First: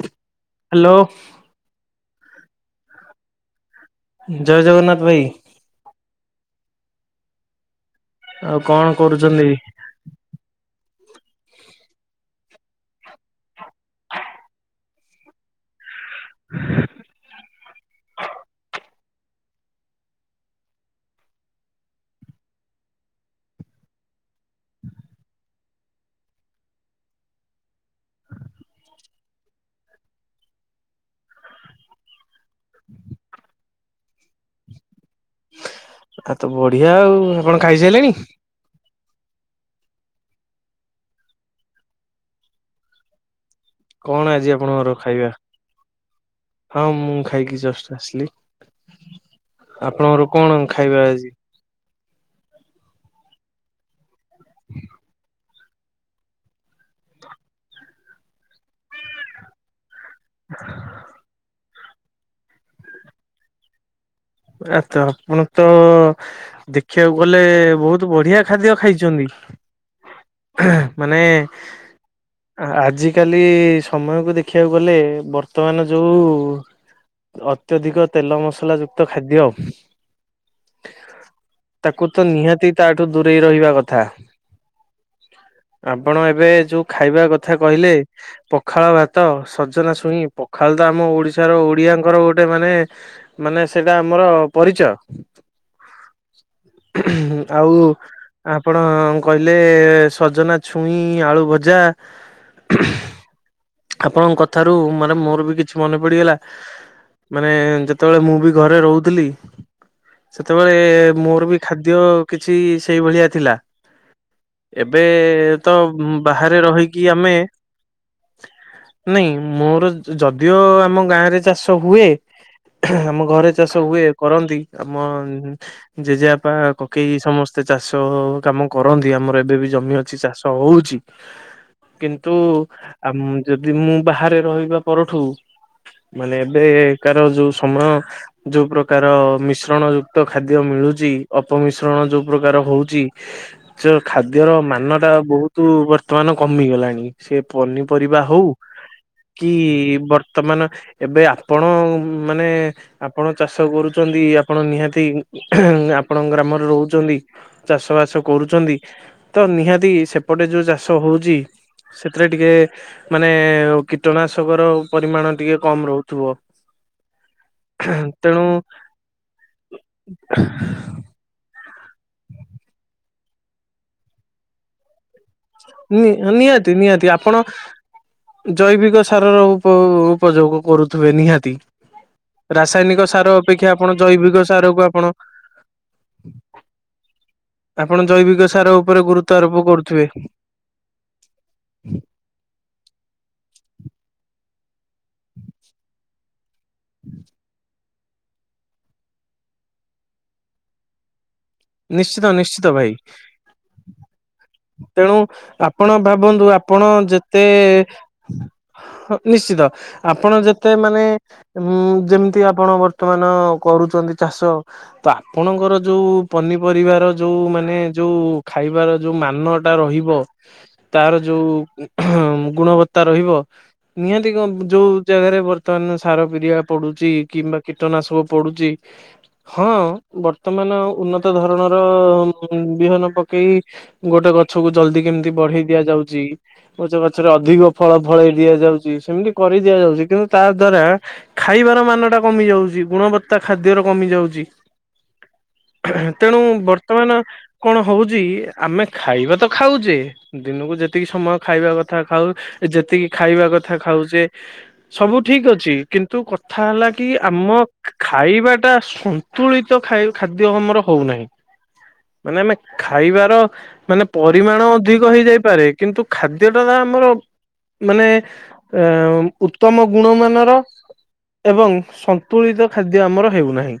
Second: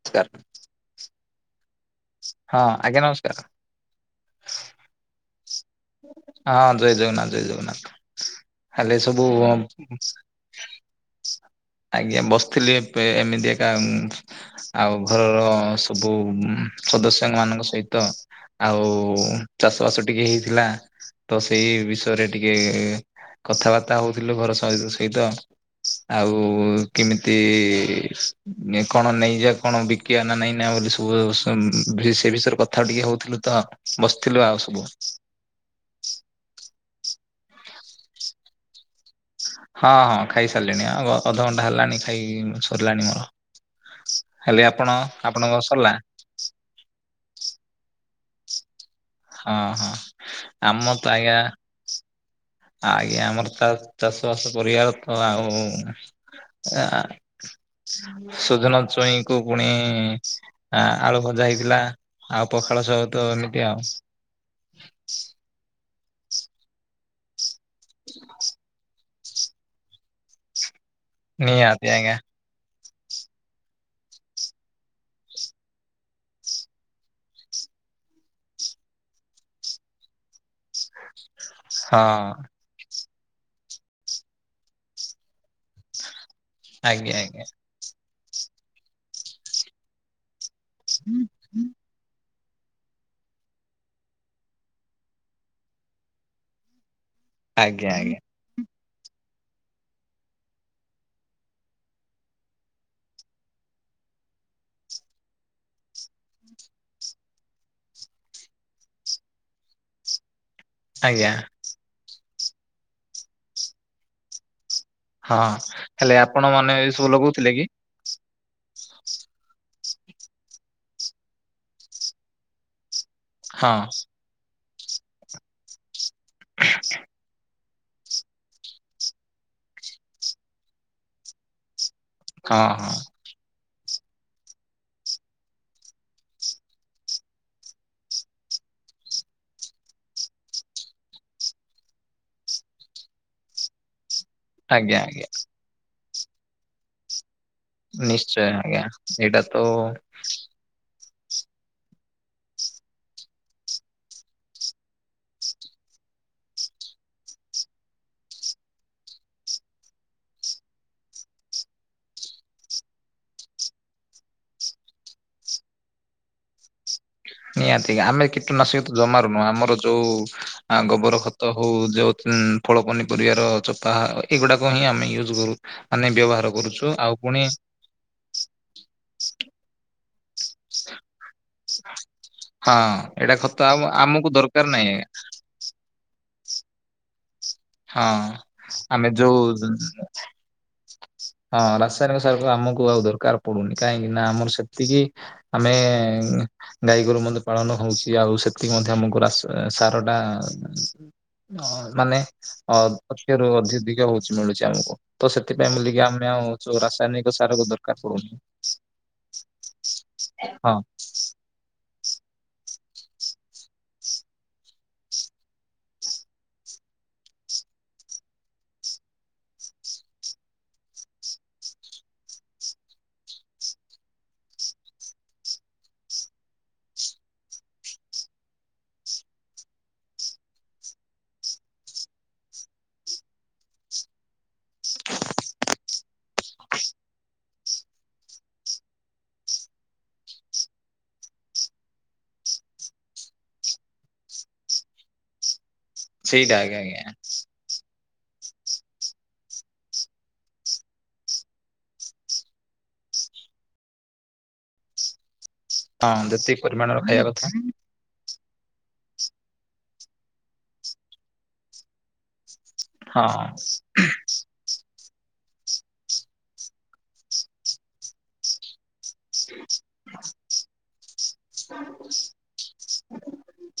ଆସ୍କାର। Hello. ହଁ ଆଜ୍ଞା ନମସ୍କାର। ଜୟ ଜଗନ୍ନାଥ ଭାଇ। ଆଁ ଜୟ ଜଗନ୍ନାଥ ଜୟ ଜଗନ୍ନାଥ ଆଉ କଣ ହାଲେ ସବୁ। [inaudible] କରୁଛନ୍ତି? ଆଜ୍ଞା ବସିଥିଲି ଏବେ ଏମିତି ଏକା ଉଁ ଆଉ ଘରର ସ ସବୁ ସଦସ୍ୟ ମାନଙ୍କ ସହିତ ଆଉ ଚାଷ ବାସ ଟିକେ ହେଇ ଥିଲା ତ ସେଇ ବିଷୟରେ ଟିକେ କଥାବାର୍ତ୍ତା ହଉଥିଲୁ ଘର ସ ସହିତ। ଆଉ କେମିତି କଣ ନେଇଯା କଣ ବିକ୍। କିଆ ନା ନାଇଁ ନା ବୋଲି ସବୁ ସେ ବିଷୟରେ କଥା ଟିକେ ହଉଥିଲୁ ତ ବସିଥିଲୁ ଆଉ ସବୁ। ଆ ତ ବଢିଆ ଆଉ ଆପଣ ଖାଇସାଇଲେଣି। ହଁ ଖାଇ ସାଇଲିଣି ଆଉ ଅଧଘଣ୍ଟା ହେଲାଣି ଖାଇ ସରଲାଣି ମୋର। କଣ ଆଜି ହେଲି ଆପଣଙ୍କର ଆପଣ ଖାଇବା? ଆପଣଙ୍କ ସରିଲା। ହଁ ମୁଁ ଖାଇକି ଚଷ୍ଟ ଆସିଲି ହଁ ହଁ ଆପଣଙ୍କର କଣ ଆମ ଖାଇବା ତ ଆଜ୍ଞା ଆଜି? ଆଜ୍ଞା ଆମର ତା ଚାଷ ବାସ କରିବାର ତ ଆଉ ଆ ସୁଜନା ସୁଇଁକୁ ପୁଣି ଆ, ଆଳୁ ଭଜା ହେଇଥିଲା, ଆଉ ପଖାଳ ସହିତ ଏମିତି ଆଉ। ରାତ ଆପଣ ତ ଦେଖିବାକୁ ଗଲେ-ଏ-ଏ ବହୁତ ବଢ଼ିଆ ଖାଦ୍ୟ ଖାଇଛନ୍ତି, ମାନେ ନିହାତି ଆଜ୍ଞା ଆଜିକାଲି ସମୟକୁ ଦେଖିବାକୁ ଗଲେ, ବର୍ତ୍ତମାନ ଯୋଉ ଅତ୍ୟଧିକ ତେଲ ମସଲା ଯ କ୍ତ ଖାଦ୍ୟ, ତାକୁ ହଁ ତ ନିହାତି ତାଠୁ ଦୂରେଇ ରହିବା କଥା। ଆପଣ ଏବେ ଯୋଉ ଆଜ୍ଞା ଖାଇବା ଆଜ୍ଞା। କଥା କହିଲେ, ପଖାଳ ଭାତ, ସଜନା ଛୁଇଁ ପଖାଳ ତ ଆମ ଓଡ଼ିଶାର ଓଡ଼ିଆଙ୍କର ଗୋଟେ ମାନେ, ମାନେ ସେଇଟା ଆମର ପରିଚୟ, ଆଉ ଆଜ୍ଞା ଆଜ୍ଞା ଆପଣ କହିଲେ, ସଜନା ଛୁଇଁ ଆଳୁ ଭଜା ଆପଣଙ୍କ କଥାରୁ ମାନେ ମୋର ବି କିଛି ମନେ ପଡିଗଲା ମାନେ ଯେତେବେଳେ ମୁଁ ବି ଘରେ ରହୁଥିଲି, ସେତେବେଳେ ଆଜ୍ଞା ମୋର ବି ଖାଦ୍ୟ କିଛି ସେଇ ଭଳିଆ ଥିଲା। ଏବେ ହଁ ତ ହେଲେ ଆପଣ ବାହାରେ ମାନେ ଏ ସବୁ ରହିକି ଆମେ ଲଗଉଥିଲେ କି? ନାଇଁ, ମୋର ଯଦିଓ ଆମ ଗାଁ ରେ ଚାଷ ହୁଏ ଆମ ଘରେ ଚାଷ ହଁ ହୁଏ, କରନ୍ତି ଆମ ଜେଜେବାପା, କକେଇ ସମସ୍ତ ତେ ଚାଷ କାମ କରନ୍ତି। ଆମର ଏବେ ବି ଜମି ଅଛି, ଚାଷ ହଉଛି, କି ନ୍ତୁ ହଁ ହଁ ଆମ ଯଦି ମୁଁ ବାହାରେ ରହିବା ପରଠୁ, ମାନେ ଏବେକାର ଯୋଉ ସମୟ ଯୋଉ ପ୍ରକାର ମିଶ୍ରଣ ଯୁକ୍ତ ଖାଦ୍ୟ ମିଳୁଛି, ଅପମିଶ୍ରଣ ଯୋଉ ପ୍ରକାର ହଉଛି। ଚ ଖାଦ୍ୟର ମାନ ଆଜ୍ଞା ଟା ଆଜ୍ଞା ବହୁତ ବର୍ତ୍ତମାନ କମିଗଲାଣି। ସେ ପନିପରିବା ନିଶ୍ଚୟ ହଉ, ଆଜ୍ଞା ଏଇଟା କି ତ ବର୍ତ୍ତମାନ ଏବେ ଆପଣ ଉମ ମାନେ ଆପଣ ଚାଷ କରୁଛନ୍ତି, ଆପଣ ନିହାତି ଆପଣଙ୍କ ଗ୍ରାମରେ ରହୁଛନ୍ତି। ଚାଷ ବାସ କରୁଛନ୍ତି, ତ ନିହାତି ସେପଟେ ଯୋଉ ଚାଷ ହଉଛି ସେଥିରେ ଟିକେ ମାନେ କୀଟନାଶକର ପରିମାଣ ଟିକେ କମ୍ ରହୁଥିବ। ନିହାତି ଆମେ ତେଣୁ କୀଟନାଶକ ତ ଜମାରୁ ନୁହଁ, ଆମର ଯୋଉ ଗୋବର ଖ ତ ହଉ ଯଉ ଫଳ ପନିପରିବାର ଚୋପା ଏଇଗୁଡାକ ହିଁ ଆମେ ୟୁଜ୍ କରୁ। ମାନେ ନି, ବ୍ୟବହାର ନିହାତି କରୁଛୁ ନିହାତି ଆଉ ଆପଣ ପୁଣି ଜୈବିକ ସାରର ଉପ ଉପଯୋଗ କରୁଥିବେ, ନିହାତି। ହଁ ରାସାୟନିକ ସାର ଏଇଟା ଖତ ଅପେକ୍ଷା ଆଉ ଆପଣ ଆମକୁ ଜୈବିକ ଦରକାର ସାର କୁ ନାହିଁ ଆପଣ ହଁ ଆପଣ ଜୈବିକ ସାର ଉପରେ ଆମେ ଯୋଉ ଗୁରୁତ୍ୱ ଆରୋପ କରୁଥିବେ। ହଁ, ରାସାୟନିକ ସାରକ ଆମକୁ ଆଉ ଦରକାର ପଡୁନି, କାହିଁକି ନା ଆମ ଆମର ସେତିକି ଆମେ ଗାଈ ଗୋରୁ ମଧ୍ୟ ପାଳନ ହଉଛି, ଆଉ ସେ ସେଠି ମଧ୍ୟ ଆମକୁ ରାସ ସାର ଟା ମାନେ ନିଶ୍ଚିତ ନିଶ୍ଚିତ ଅ ଭାଇ। ଟିକେ ରୁ ଅଧ୍ୟ୍ୟଧିକ ହଉ ମିଳୁଛି ଆମକୁ, ତେଣୁ ତ ସେଥିପାଇଁ ଆପଣ ବୁଲିକି ଆମେ ଭାବନ୍ତୁ ଆଉ ଆପଣ ରାସାୟନିକ ଯେତେ ସାର କୁ ଦରକାର ପଡୁନି। ନିଶ୍ଚିତ, ଆପଣ ଯେତେ ହଁ। ମାନେ ଉଁ, ଯେମିତି ଆପଣ ବର୍ତ୍ତମାନ କରୁଛନ୍ତି ଚାଷ। ତ ଆପଣଙ୍କର ଯୋଉ ପନିପରିବାର ଯୋଉ ମାନେ ଯୋଉ ଖାଇବାର ଯୋଉ ମା ନ ଟା ରହିବ, ତାର ଯୋଉ ଗୁଣବତ୍ତା ରହିବ। ନିହାତି, କଣ ଯୋଉ ଜାଗାରେ ବର୍ତ୍ତମାନ ସାର ପିିଡିଆ ପଡୁଛି କିମ୍ବା କୀଟନାଶକ ପଡୁଛି ହଁ, ବର୍ତ୍ତମାନ ଉନ୍ନତ ଧରଣର ବିହନ ପକେଇ ଗୋଟେ ଗଛ କୁ ଜଲଦି କେମିତି ବଢ଼େଇ ଦିଆଯାଉଛି, ଗୋଟେ ଗଛରେ ଅଧିକ ଫଳ ଫଳେଇ ଦିଆଯାଉଛି ସେମିତି କରି ଦିଆଯାଉଛି କିନ୍ତୁ ତା ଦ୍ଵାରା ଖାଇବାର ମାନ ଟା କମି ଯାଉଛି ଗୁଣବତ୍ତା ଖାଦ୍ୟ ର କମି ଯାଉଛି। ତେଣୁ ସେଇଟା ଆଜ୍ଞା ଆଜ୍ଞା ବର୍ତ୍ତମାନ କଣ ହଉଛି ଆମେ ଖାଇବା ତ ଖାଉଛେ। ଦିନକୁ ଯେତିକି ସମୟ ଖାଇବା କଥା ଖାଉ ଯେତିକି ଖାଇବା କଥା ଖାଉଛେ। ସବୁ ଠିକ ଅଛି କିନ୍ତୁ ହଁ କଥା ଯେତିକି ହେଲା ପରିମାଣର କି ଖାଇବା କଥା ଆମ ହଁ ଖାଇବା ଟା ସନ୍ତୁଳିତ ଖାଇ ଖାଦ୍ୟ ଆମର ହଉନାହିଁ ମାନେ ଆମେ ଖାଇବାର ମାନେ ପରିମାଣ ଅଧିକ ହେଇଯାଇପାରେ କିନ୍ତୁ ଖାଦ୍ୟ ଟା ଆମର ମାନେ ଆ ଉତ୍ତମ ଗୁଣ ମାନର ଏବଂ ସନ୍ତୁଳିତ ଖାଦ୍ୟ ଆମର ହେଉନାହିଁ।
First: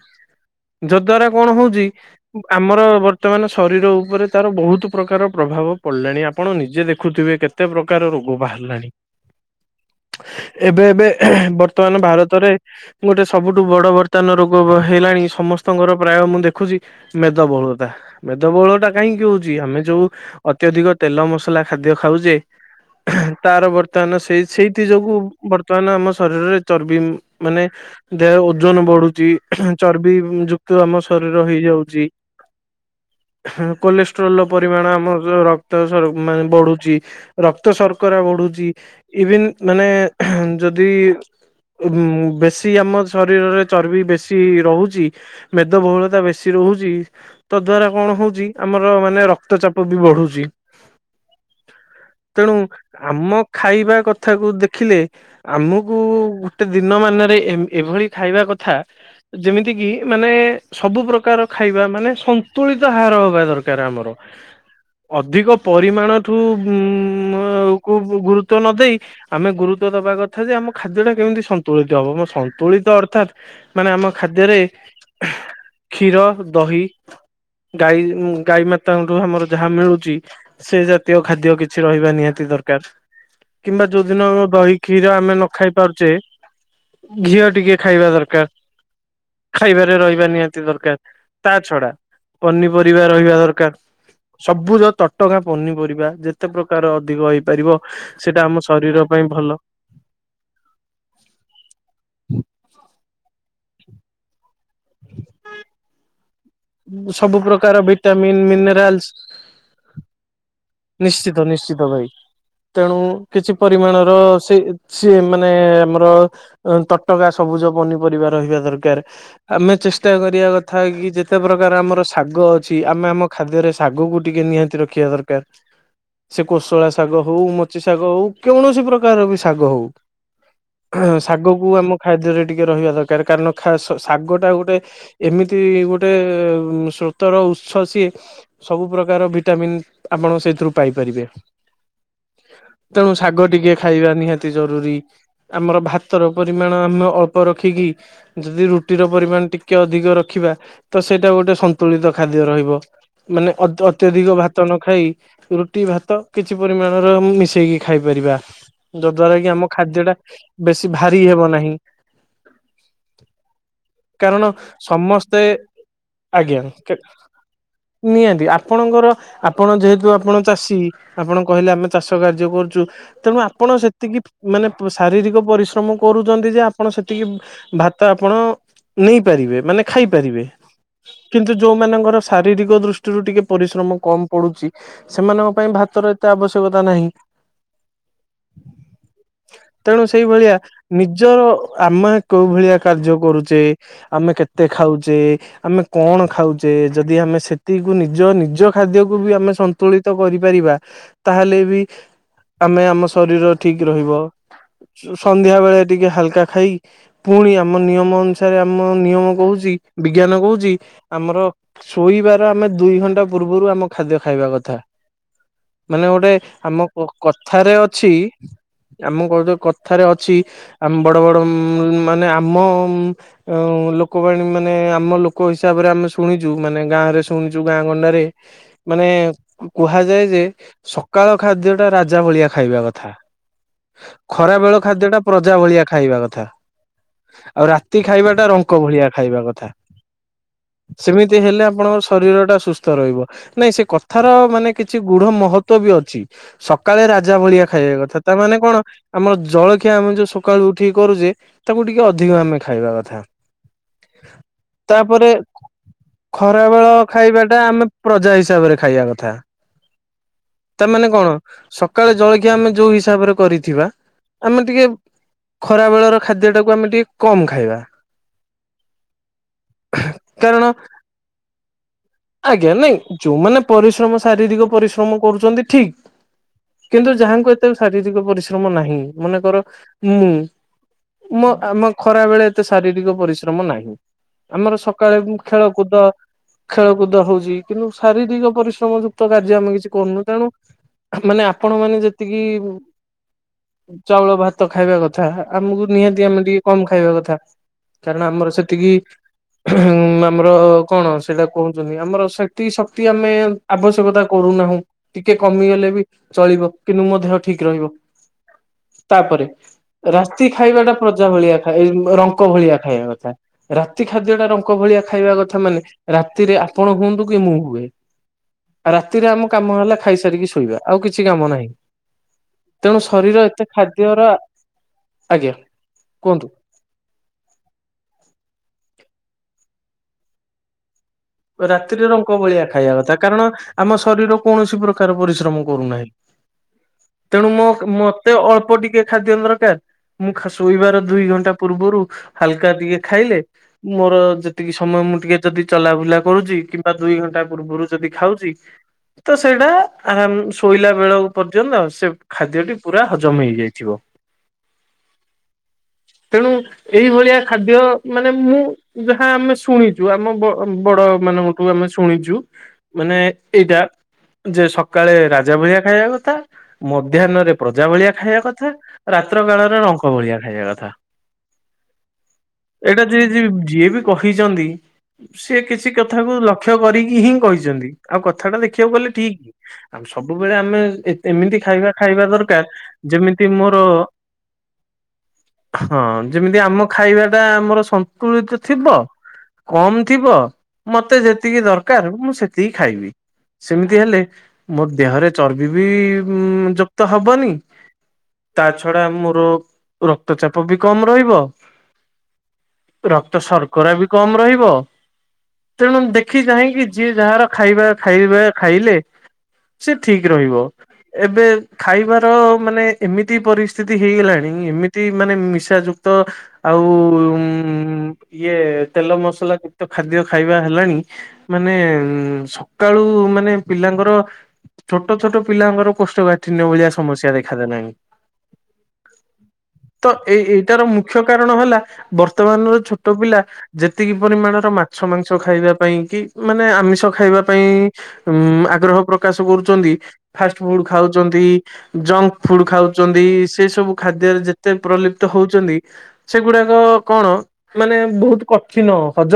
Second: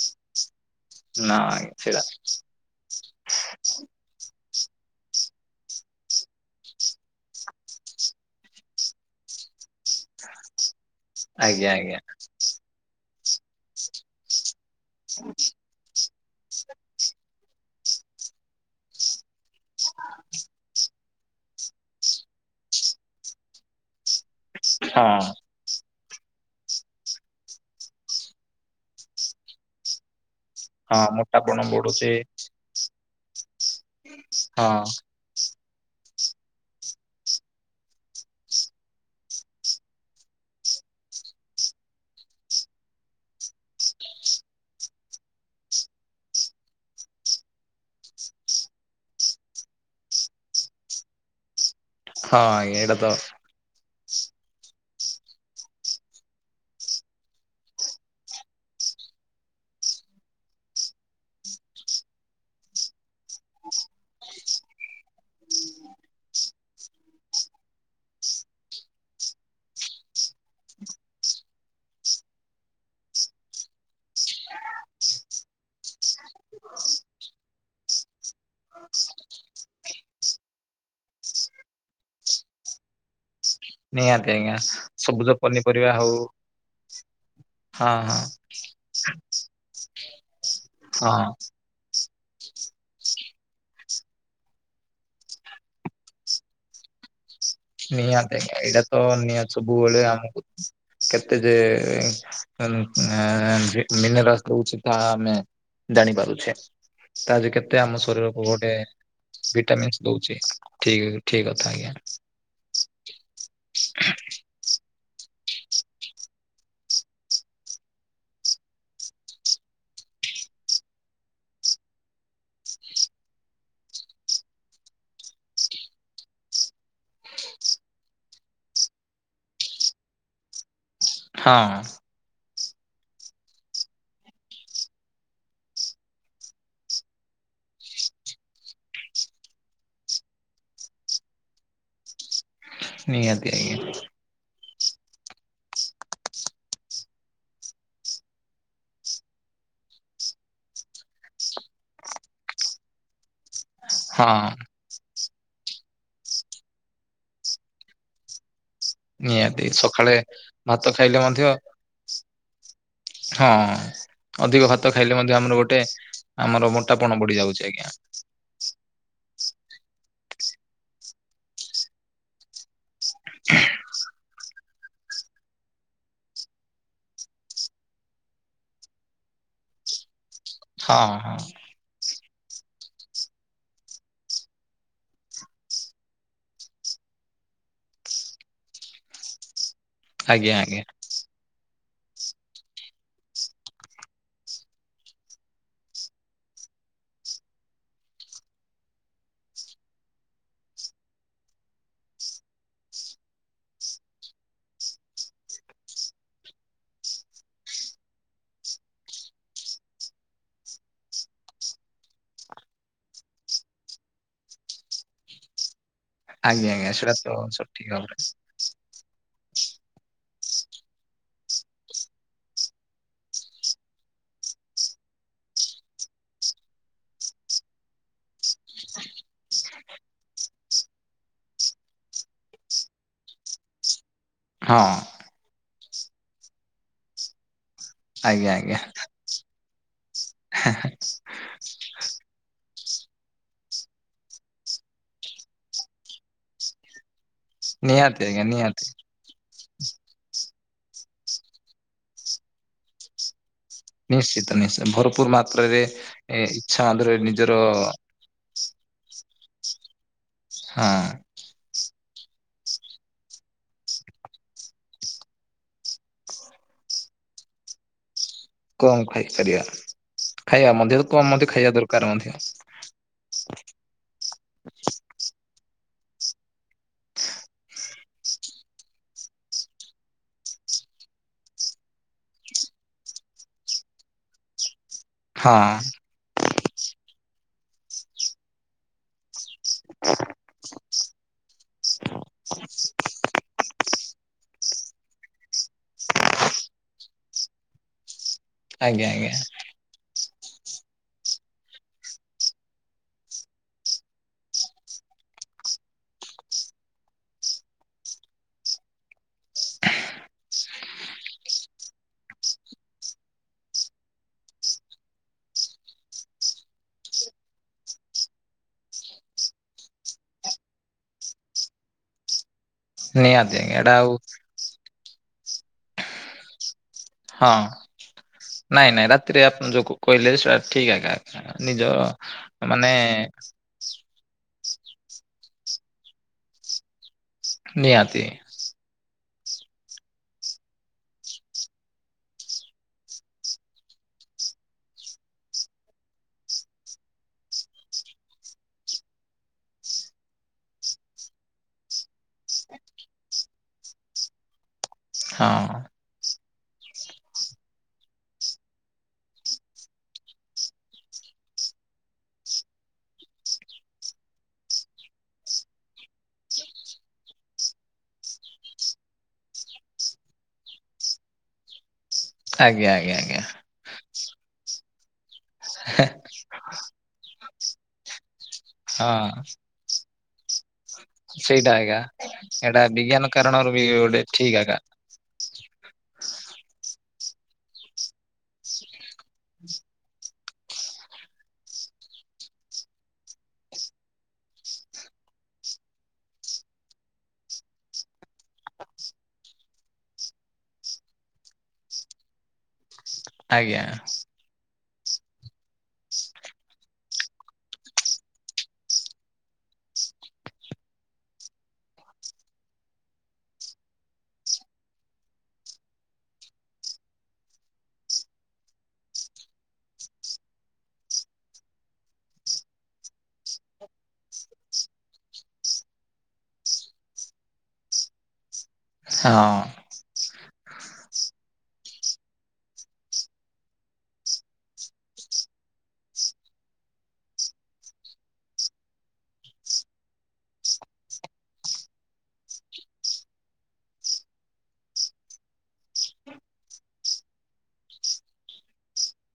ଯଦ୍ଵାରା ନା କଣ ଆଜ୍ଞା ହଉଛି ସେଇଟା। ଆମର ବର୍ତ୍ତମାନ ଶରୀର ଉପରେ ତାର ବହୁତ ପ୍ରକାର ପ୍ରଭାବ ପଡିଲାଣି ଆପଣ ନିଜେ ଦେଖୁଥିବେ କେତେ ପ୍ରକାର ରୋଗ ବାହାରିଲାଣି। ଏବେ ଏବେ ଆଜ୍ଞା ବର୍ତ୍ତମାନ ଆଜ୍ଞା ଭାରତରେ ଗୋଟେ ସବୁଠୁ ବଡ ବର୍ତ୍ତମାନ ରୋଗ ହେଲାଣି ସମସ୍ ଙ୍କର ପ୍ରାୟ ମୁଁ ଦେଖୁଛି ମେଦବହୁଳତା ମେଦବହୁଳ ଟା କାହିଁକି ହଉଛି ଆମେ ଯୋଉ ଅତ୍ୟା ଅଧିକ ତେଲ ମସଲା ଖାଦ୍ୟ ଖାଉଛେ ତାର ବର୍ତ୍ତମାନ ସେଇ ସେଇଥି ଯୋଗୁ ହଁ ମାନ ଆମ ଶରୀରରେ ଚର୍ବି ମାନେ ଦେହ ଓଜନ ବଢୁଛି ଚର୍ବି ତୁ ଆମ ହଁ ଶରୀର ମୋଟାପଣ ହେଇଯାଉଛି ବଢୁଛି କୋଲେଷ୍ଟ୍ରୋଲ ର ହଁ ପରିମାଣ ଆମ ରକ୍ତ ସ୍ ମାନେ ବଢୁଛି ରକ୍ତ ଶର୍କରା ବଢୁଛି। ଇଭିନ୍ ମାନେ ଯଦି ଉ ବେଶୀ ଆମ ଶରୀରରେ ଚର୍ବି ବେଶୀ ରହୁଛି। ମେଦବହୁଳତା ବେଶି ରହୁଛି ତଦ୍ଵାରା କଣ ହଉଛି ଆମର ମାନେ ର କ୍ତ ଚାପ ବି ବଢୁଛି ହଁ ତେଣୁ ଆଜ୍ଞା ଏଇଟା ତ ଆମ ଖାଇବା କଥାକୁ ଦେଖିଲେ ଆମକୁ ଗୋଟେ ଦିନ ମାନରେ ଏଭଳି ଖାଇବା କଥା ଯେମିତି କିି ମାନେ ସବୁ ପ୍ରକାର ଖାଇବା ମାନେ ସନ୍ତୁଳିତ ହାର ହବା ଦରକାର ଆମର। ଅଧିକ ପରିମାଣ ଠୁ [inaudible] କୁ ଗୁରୁତ୍ୱ ନ ଦେଇ ଆମେ ଗୁରୁତ୍ୱ ଦବା କଥା ଯେ ଆମ ଖାଦ୍ୟ ଟା କେମିତି ସନ୍ତୁଳିତ ହବ ମମ ସନ୍ତୁଳିତ ଅର୍ଥାତ୍ ମାନେ ଆମ ଖାଦ୍ୟରେ କ୍ଷୀର ଦହି ଗାଈ ଗାଈ ମା ତାଙ୍କଠୁ ଆମର ଯାହା ମିଳୁଛି ସେ ଜାତୀୟ ଖାଦ୍ୟ କିଛି ରହିବା ନିହାତି ଦରକାର। କିମ୍ବା ନିହାତି ଯୋଉଦିନମ ଆଜ୍ଞା ଦହି କ୍ଷୀର ସବୁଜ ଆମେ ନ ଖାଇ ପନିପରିବା ପାରୁଛେ ହଉ ଘିଅ ଟିକେ ହଁ ଖାଇବା ହଁ ଦରକାର। ଖାଇବାରେ ରହିବା ନିହାତି ଦରକାର ହଁ ତା ଛଡା ପନିପରିବା ରହିବା ଦରକାର। ସବୁଜ ତଟକା ପନିପରିବା ଯେତେ ପ୍ରକାର ଅଧିକ ହେଇପାରିବ ନିହାତି ସେଇଟା ଆମ ଏଇଡା ତ ଶରୀର ପାଇଁ ଭଲ ନିହାତି ସବୁବେଳୁ ଆମ କେତେ ଯେ ଏଁ ମିନରାସ ଦଉଛି ତାହା ଆମେ ଜାଣି ପାରୁଛେ ସବୁ ତା ଯେ ପ୍ରକାର କେତେ ଆମ ଭିଟାମିନ୍ ଶରୀରକୁ ଗୋଟେ ମିନେରାଲସ ଭିଟାମିନ୍ସ ଦଉଛି। ଠିକ୍ ଅ ନିଶ୍ଚିତ ଠିକ୍ କଥା ନିଶ୍ଚିତ ଆଜ୍ଞା। ଭାଇ ତେଣୁ କିଛି ପରିମାଣର ସେ ସେ ମାନେ ଆମର ଅ ତଟକା ସବୁଜ ପନିପରିବା ରହିବା ଦରକାର। ଆମେ ଚେଷ୍ଟା କରିବା କଥା କି ଯେତେ ପ୍ରକାର ଆମର ଶାଗ ଅଛି ଆମେ ଆମ ଖାଦ୍ୟରେ ଶାଗକୁ ଟିକେ ନିହାତି ରଖିବା ଦରକାର। ସେ କୋଶଳା ଶାଗ ହଉ ମୋଚି ଶାଗ ହଉ କୌଣସି ପ୍ରକାର ବି ଶାଗ ହଉ ଶାଗକୁ ହଁ ଆମ ଖାଦ୍ୟରେ ଟିକେ ରହିବା ଦରକାର କାରଣ ଶାଗଟା ଗୋଟେ ଏମିତି ଗୋଟେ ସ୍ରୋତର ଉତ୍ସ ସିଏ ସବୁ ପ୍ରକାର ଭିଟାମିନ ଆପଣ ସେଥିରୁ ପାଇପାରିବେ। ତେଣୁ ଶାଗ ନିହାତି ଟିକେ ଆଜ୍ଞା ଖାଇବା ନିହାତି ଜରୁରୀ। ଆମର ଭାତର ପରିମାଣ ଆମେ ଅଳ୍ପ ରଖିକି ଯଦି ରୁଟିର ପରିମାଣ ଟିକେ ଅଧିକ ରଖିବା ତ ସେଇଟା ଗୋଟେ ସନ୍ତୁଳିତ ଖାଦ୍ୟ ରହିବ। ମାନେ ଅତ୍ୟଧିକ ହଁ ଭାତ ନ ଖାଇ ରୁଟି ଭାତ କିଛି ପରିମାଣ ରମୁଁ ମିଶେଇକି ଖାଇପାରିବା। ଯଦ୍ଵାରା କି ନିହାତି ଆମ ଖାଦ୍ୟଟା ସକାଳେ ଭାତ ବେଶୀ ଖାଇଲେ ଭାରି ମଧ୍ୟ ହେବ ନାହିଁ। ହଁ କାରଣ ଅଧିକ ଭାତ ଖାଇଲେ ମଧ୍ୟ ସମସ୍ତେ ଆମର ଗୋଟେ ଆଜ୍ଞା ଆମର କେ ମୋଟାପଣ ବଢି ଯାଉଛି ଆଜ୍ଞା। ନିହାତି ଆପ ଆପଣଙ୍କର ଆପଣ ଯେହେତୁ ଆପଣ ଚାଷୀ ଆପଣ କହିଲେ ଆମେ ଚାଷ କାର୍ଯ୍ୟ କରୁଚୁ। ତେଣୁ ଆପଣ ସେତିକି ମାନେ ଶାରୀରିକ ପରିଶ୍ରମ କରୁଛନ୍ତି ଯେ ଆପଣ ସେତିକି ଭାତ ଆପଣ ନେଇପାରିବେ ମାନେ ଖାଇପାରିବେ। ହଁ ହଁ କିନ୍ତୁ ଯୋଉ ମାନଙ୍କର ଶାରୀରିକ ଦୃଷ୍ଟିରୁ ଟିକେ ପରିଶ୍ରମ କମ ପଡୁଛି ସେମାନଙ୍କ ପାଇଁ ଭାତର ଏତେ ଆବଶ୍ୟକତା ନାହିଁ। ତେଣୁ ଆଜ୍ଞା ସେଇଭଳିଆ ଆଜ୍ଞା ନିଜର ଆମେ କୋଉ ଭଳିଆ କାର୍ଯ୍ୟ କରୁଛେ ଆମେ କେତେ ଖାଉଛେ ଆମେ କଣ ଖାଉଛେ ଯଦି ଆମେ ସେତିକିକୁ ନିଜ ନିଜ ଖାଦ୍ୟକୁୁ ବି ଆମେ ସ ତୁଳିତ କରିପାରିବା ତାହେଲେ ବି ଆମେ ଆମ ଶରୀର ଠିକ ରହିବ। ସନ୍ଧ୍ୟା ବେଳେ ଟିକେ ହାଲକା ଖାଇ ପୁଣି ଆମ ନିୟମ ଅନୁସାରେ ଆମ ନିୟମ କହୁଛି ବିଜ୍ଞାନ କହୁଛି ଆମର ଶୋଇବାର ଆମେ ଦୁଇ ଘଣ୍ଟା ପୂର୍ବରୁ ଆମ ଖାଦ୍ୟ ଖାଇବା କଥା। ମାନେ ଗୋଟେ ଆଜ୍ଞା ଆମ ଆଜ୍ଞା ସେଇଟା ତ କଥାରେ ସଠିକ ଅଛି ଭାବରେ ଆମ କଡ଼ କଥାରେ ଅଛି ଆମ ବଡ ବଡ ମାନେ ଆମମ୍ ଆଉ ଲୋକବାଣୀ ମାନେ ଆମ ଲୋକ ହିସାବରେ ଆମେ ଶୁଣିଛୁ ମାନେ ଗାଁରେ ଶୁଣିଛୁ ଗାଁ ଗଣ୍ଡାରେ ମାନେ କୁହାଯାଏ ଯେ ସକାଳ ଖାଦ୍ୟଟା ରାଜା ଭଳିଆ ଖାଇବା କଥା। ଖରା ବେଳ ହଁ ଖାଦ୍ୟଟା ପ୍ରଜା ଭଳିଆ ଖାଇବା କଥା ଆଉ ରାତ ଖାଇବାଟା ଆଜ୍ଞା ରଙ୍କ ଆଜ୍ଞା ଭଳିଆ ଖାଇବା କଥା ସେମିତି ଏମତି ହେଲେ ଆପଣଙ୍କ ଶରୀର ଟା ସୁସ୍ଥ ରହିବ ନାଇଁ ସେ କ କଥାର ମାନେ କିଛି ଗୁଢ ମହତ୍ୱ ବି ଅଛି ସକାଳେ ରାଜା ଭଳିଆ ଖାଇବା ନିହାତି କଥା ଆଜ୍ଞା ତାମାନେ କଣ ନିହାତି ଆମର ଜଳଖିଆ ଆମେ ଯୋଉ ସକାଳୁ ଉଠିକି କରୁଛେ ତାକୁ ଟିକେ ଅଧିକ ଆମେ ଖାଇବା କଥା। ନିଶ୍ଚିତ ନିଶ୍ଚିତ ତାପରେ ଭରପୁର ମାତ୍ରାରେ ଖରା ବେଳ ଇଚ୍ଛା ଧରେ ଖାଇବା ଟା ନିଜର ଆମେ ପ୍ରଜା ହିସାବରେ ଖାଇବା କଥା ହଁ ତାମାନେ କଣ ସକାଳେ ଜଳଖିଆ ଆମେ ଯୋଉ ହିସାବରେ କରିଥିବା ଆମେ ଟିକେ ଖରା ବେଳର ଖାଦ୍ୟଟାକୁ ଆମେ ଟିକେ କମ ଖାଇବା। କମ ଖାଇପାରିବା କାରଣ ଖାଇବା ମଧ୍ୟ କମ ମଧ୍ୟ ଖାଇବା ଦରକାର ମଧ୍ୟ। ଆଜ୍ଞା ନାଇଁ ଯୋଉମାନେ ପରିଶ୍ରମ ଶାରୀରିକ ପରିଶ୍ରମ କରୁଛନ୍ତି ଠିକ। କିନ୍ତୁ ଯାହାଙ୍କୁ ଏତେ ଶାରୀରିକ ପରିଶ୍ରମ ନାହିଁ ମନେକର ମୁଁ ମୋ ଆମ ଖରା ବେଳେ ଏତେ ଶାରୀରିକ ପରିଶ୍ରମ ନାହିଁ। ଆମର ସକାଳେ ମୁଁ ହଁ ଖେଳକୁଦ ଖେଳକୁଦ ହଉଛି କିନ୍ତୁ ଶାରୀରିକ ପରିଶ୍ରମ ଯୁକ୍ତ କାର୍ଯ୍ୟ ଆମେ କିଛି କରୁନୁ ତେଣୁ ମାନେ ଆପଣ ମାନେ ଯେତିକି ଚାଉଳ ଭାତ ଖାଇବା କଥା ଆମକୁ ନିହାତି ଆମେ ଟିକେ କମ ଖାଇବା କଥା। କାରଣ ଆମର ସେତିକି। ଆଜ୍ଞା ଆଜ୍ଞା ହୁଁ ଉଁ ଆମର କଣ ସେଇଟା କହୁଛନ୍ତି ଆମର ସେତିକ ଶକ୍ତି ଆମେ ଆବଶ୍ୟକତା କରୁନାହୁଁ ଟିକେ କମିଗଲେ ବି ଚଳିବ କିନ୍ତୁ ମୋ ଦେହ ଠିକ୍ ରହିବ। ତାପରେ ରାତି ଖାଇବା ଟା ପ୍ରଜା ଭଳିଆ ଖାଇ ରଙ୍କ ଭଳିଆ ଖାଇବା କଥା। ରାତି ଖାଦ୍ୟ ଟା ରଙ୍କ ଭଳିଆ ଖାଇବା କଥା ମାନେ ରାତିରେ ଆପଣ ହୁଅନ୍ତୁ କି ମୁଁ ହୁଏ। ରାତିରେ ଆମ କାମ ହେଲା ଖାଇସାରିକି ଶୋଇବା ଆଉ କିଛି କାମ ନାହିଁ। ତେଣୁ ଶରୀର ନିହାତି ଏତେ ଆଜ୍ଞା ଏଇଟା ଆଉ ଖାଦ୍ୟର ଆଜ୍ଞା କୁହନ୍ତୁ। ହଁ ନାଇଁ ନାଇଁ ରାତିରେ ଆପଣ ଯୋଉ କହିଲେ ସେଟା ଠିକ୍ ଆଗା ରାତିରେ ରଙ୍କ ଭଳିଆ ଖାଇବା କଥା କାରଣ ଆମ ଶରୀର କୌଣସି ପ୍ରକାର ପରିଶ୍ରମ କରୁନାହିଁ। ତେଣୁ ମୋ ନିହାତି ମତେ ଅଳ୍ପ ଟିକେ ଖାଦ୍ୟ ଦରକାର୍। ମୁଁ ଶୋଇବାର ଦୁଇ ଘଣ୍ଟା ପୂର୍ବରୁ ହାଲକା ଟିକେ ଖାଇଲେ। ମୋର ଯେତିକି ସମୟ ମୁଁ ଟିକେ ଯଦି ଚଲାବୁଲା। କରୁଛି କିମ୍ବା ଦୁଇ ଘଣ୍ଟା ପୂର୍ବରୁ ଯଦି ଖାଉଛି। ତ ସେଇଟା ଆ ଶୋଇଲା ବେଳକୁ ପର୍ଯ୍ୟନ୍ତ ସେ ଖାଦ୍ୟ ଟି ପୁରା ହଜମ୍ ହେଇଯାଇଥିବ। ହଁ। ତେଣୁ ଏଇଭଳିଆ ଖାଦ୍ୟ ମାନେ ମୁଁ ଯାହା ଆମେ ଶୁଣିଛୁ ଆମ ବ- ବଡ। ମାନଙ୍କଠୁ ଆମେ ଶୁଣିଛୁ ମାନେ ଏଟା ଯେ ସକାଳେ ରାଜା ଭହିଆ ଖାଇବା କଥା। ମଧ୍ୟାହ୍ନରେ ପ୍ରଜା ଭଳିଆ ଖାଇବା କଥା, ରାତ୍ର କାଳରେ ରଙ୍କ ଭଳିଆ ଖାଇବା କଥା। ଆଜ୍ଞା ଏଟା ଆଜ୍ଞା ଯି- ଆଜ୍ଞା ଯି-ଯିଏ ବି କହିଛନ୍ତି ସିଏ କିଛି କଥାକୁ ଲକ୍ଷ୍ୟ କରିକି ହିଁ କହିଛନ୍ତି, ଆଉ କଥାଟା ଦେଖିବାକୁ ଗଲେ ଠିକ୍ ହଁ ଆ ସବୁବେଳେ ଆମେ ଏମିତି ସେଇଟା ଖାଇବା ଆଜ୍ଞା ଖାଇବା ଦରକାର୍ ଏଇଟା ବିଜ୍ଞାନ ଯେମିତି କାରଣରୁ ବି ମୋର। ଗୋଟେ ଠିକ୍ ଆଜ୍ଞା ହଁ ଯେମିତି ଆମ ଖାଇବା ଟା ଆମର ସନ୍ତୁଳିତ ଥିବ କମ୍ ଥିବ ମତେ ଯେତିକି ଦରକାର୍ ମୁଁ ସେତିକି ଖାଇବି। ସେମିତି ହେଲେ ମୋ ଦେହରେ ଚର୍ବି ବି ଯୁକ୍ତ ହବନି। ତା ଛଡା ମୋର ରକ୍ତ ଚାପ ବି କମ୍ ରହିବ। ରକ୍ତ ଆଜ୍ଞା ଶର୍କରା ବି କମ୍ ରହିବ। ତେଣୁ ଦେଖି ଚାହିଁକି ଯିଏ ଯାହାର ଖାଇବା ଖାଇବା ଖାଇଲେ। ସେ ଠିକ୍ ରହିବ। ଏବେ ଖାଇବାର ମାନେ ଏମିତି ପରିସ୍ଥିତି ହେଇଗଲାଣି ଏମିତି ମାନେ ମିଶା ଯୋଗ୍ ତ ଆଉ-ଉ-ଉଁ ଇଏ ତେଲ ମସଲା ଯେତ ଖାଦ୍ୟ ଖାଇବା ହେଲାଣି ମାନେ ଉଁ ସକାଳୁ ମାନେ ପିଲାଙ୍କର। ଛୋଟ ଛୋଟ ପିଲାଙ୍କର କୋଷ୍ଠକାଠିିନନ୍ୟ ଭଳିଆ ସମସ୍ୟା ଦେଖାଦେଲାଣି। ମା ଅଁ। ତ ଏଇ ଏଇଟାର ମୁଖ୍ୟ କାରଣ ହେଲା ବର୍ତ୍ତମାନର ଛୋଟ ପିଲା। ଯେତିକି ପରିମାଣର ମାଛ ମାଂସ ଖାଇବା ପାଇଁ କି ମାନେ ଆମିଷ ଖାଇବା ପାଇଁ ଉଁ ଆଗ୍ରହ ପ୍ରକାଶ କରୁଛନ୍ତି, ଫାଷ୍ଟ ଫୁଡ୍ ଖାଉଚନ୍ତି। ଜଙ୍କ୍ ଫୁଡ୍ ଖାଉଛନ୍ତି, ସେ ସବୁ ଖାଦ୍ୟରେ ଯେତେ ପ୍ରଲୁପ୍ତ ହୋଉଚନ୍ତି। ସେଗୁଡାକ କଣ ମାନେ ବୋହୁତ୍ କଠିନ ହଜମ୍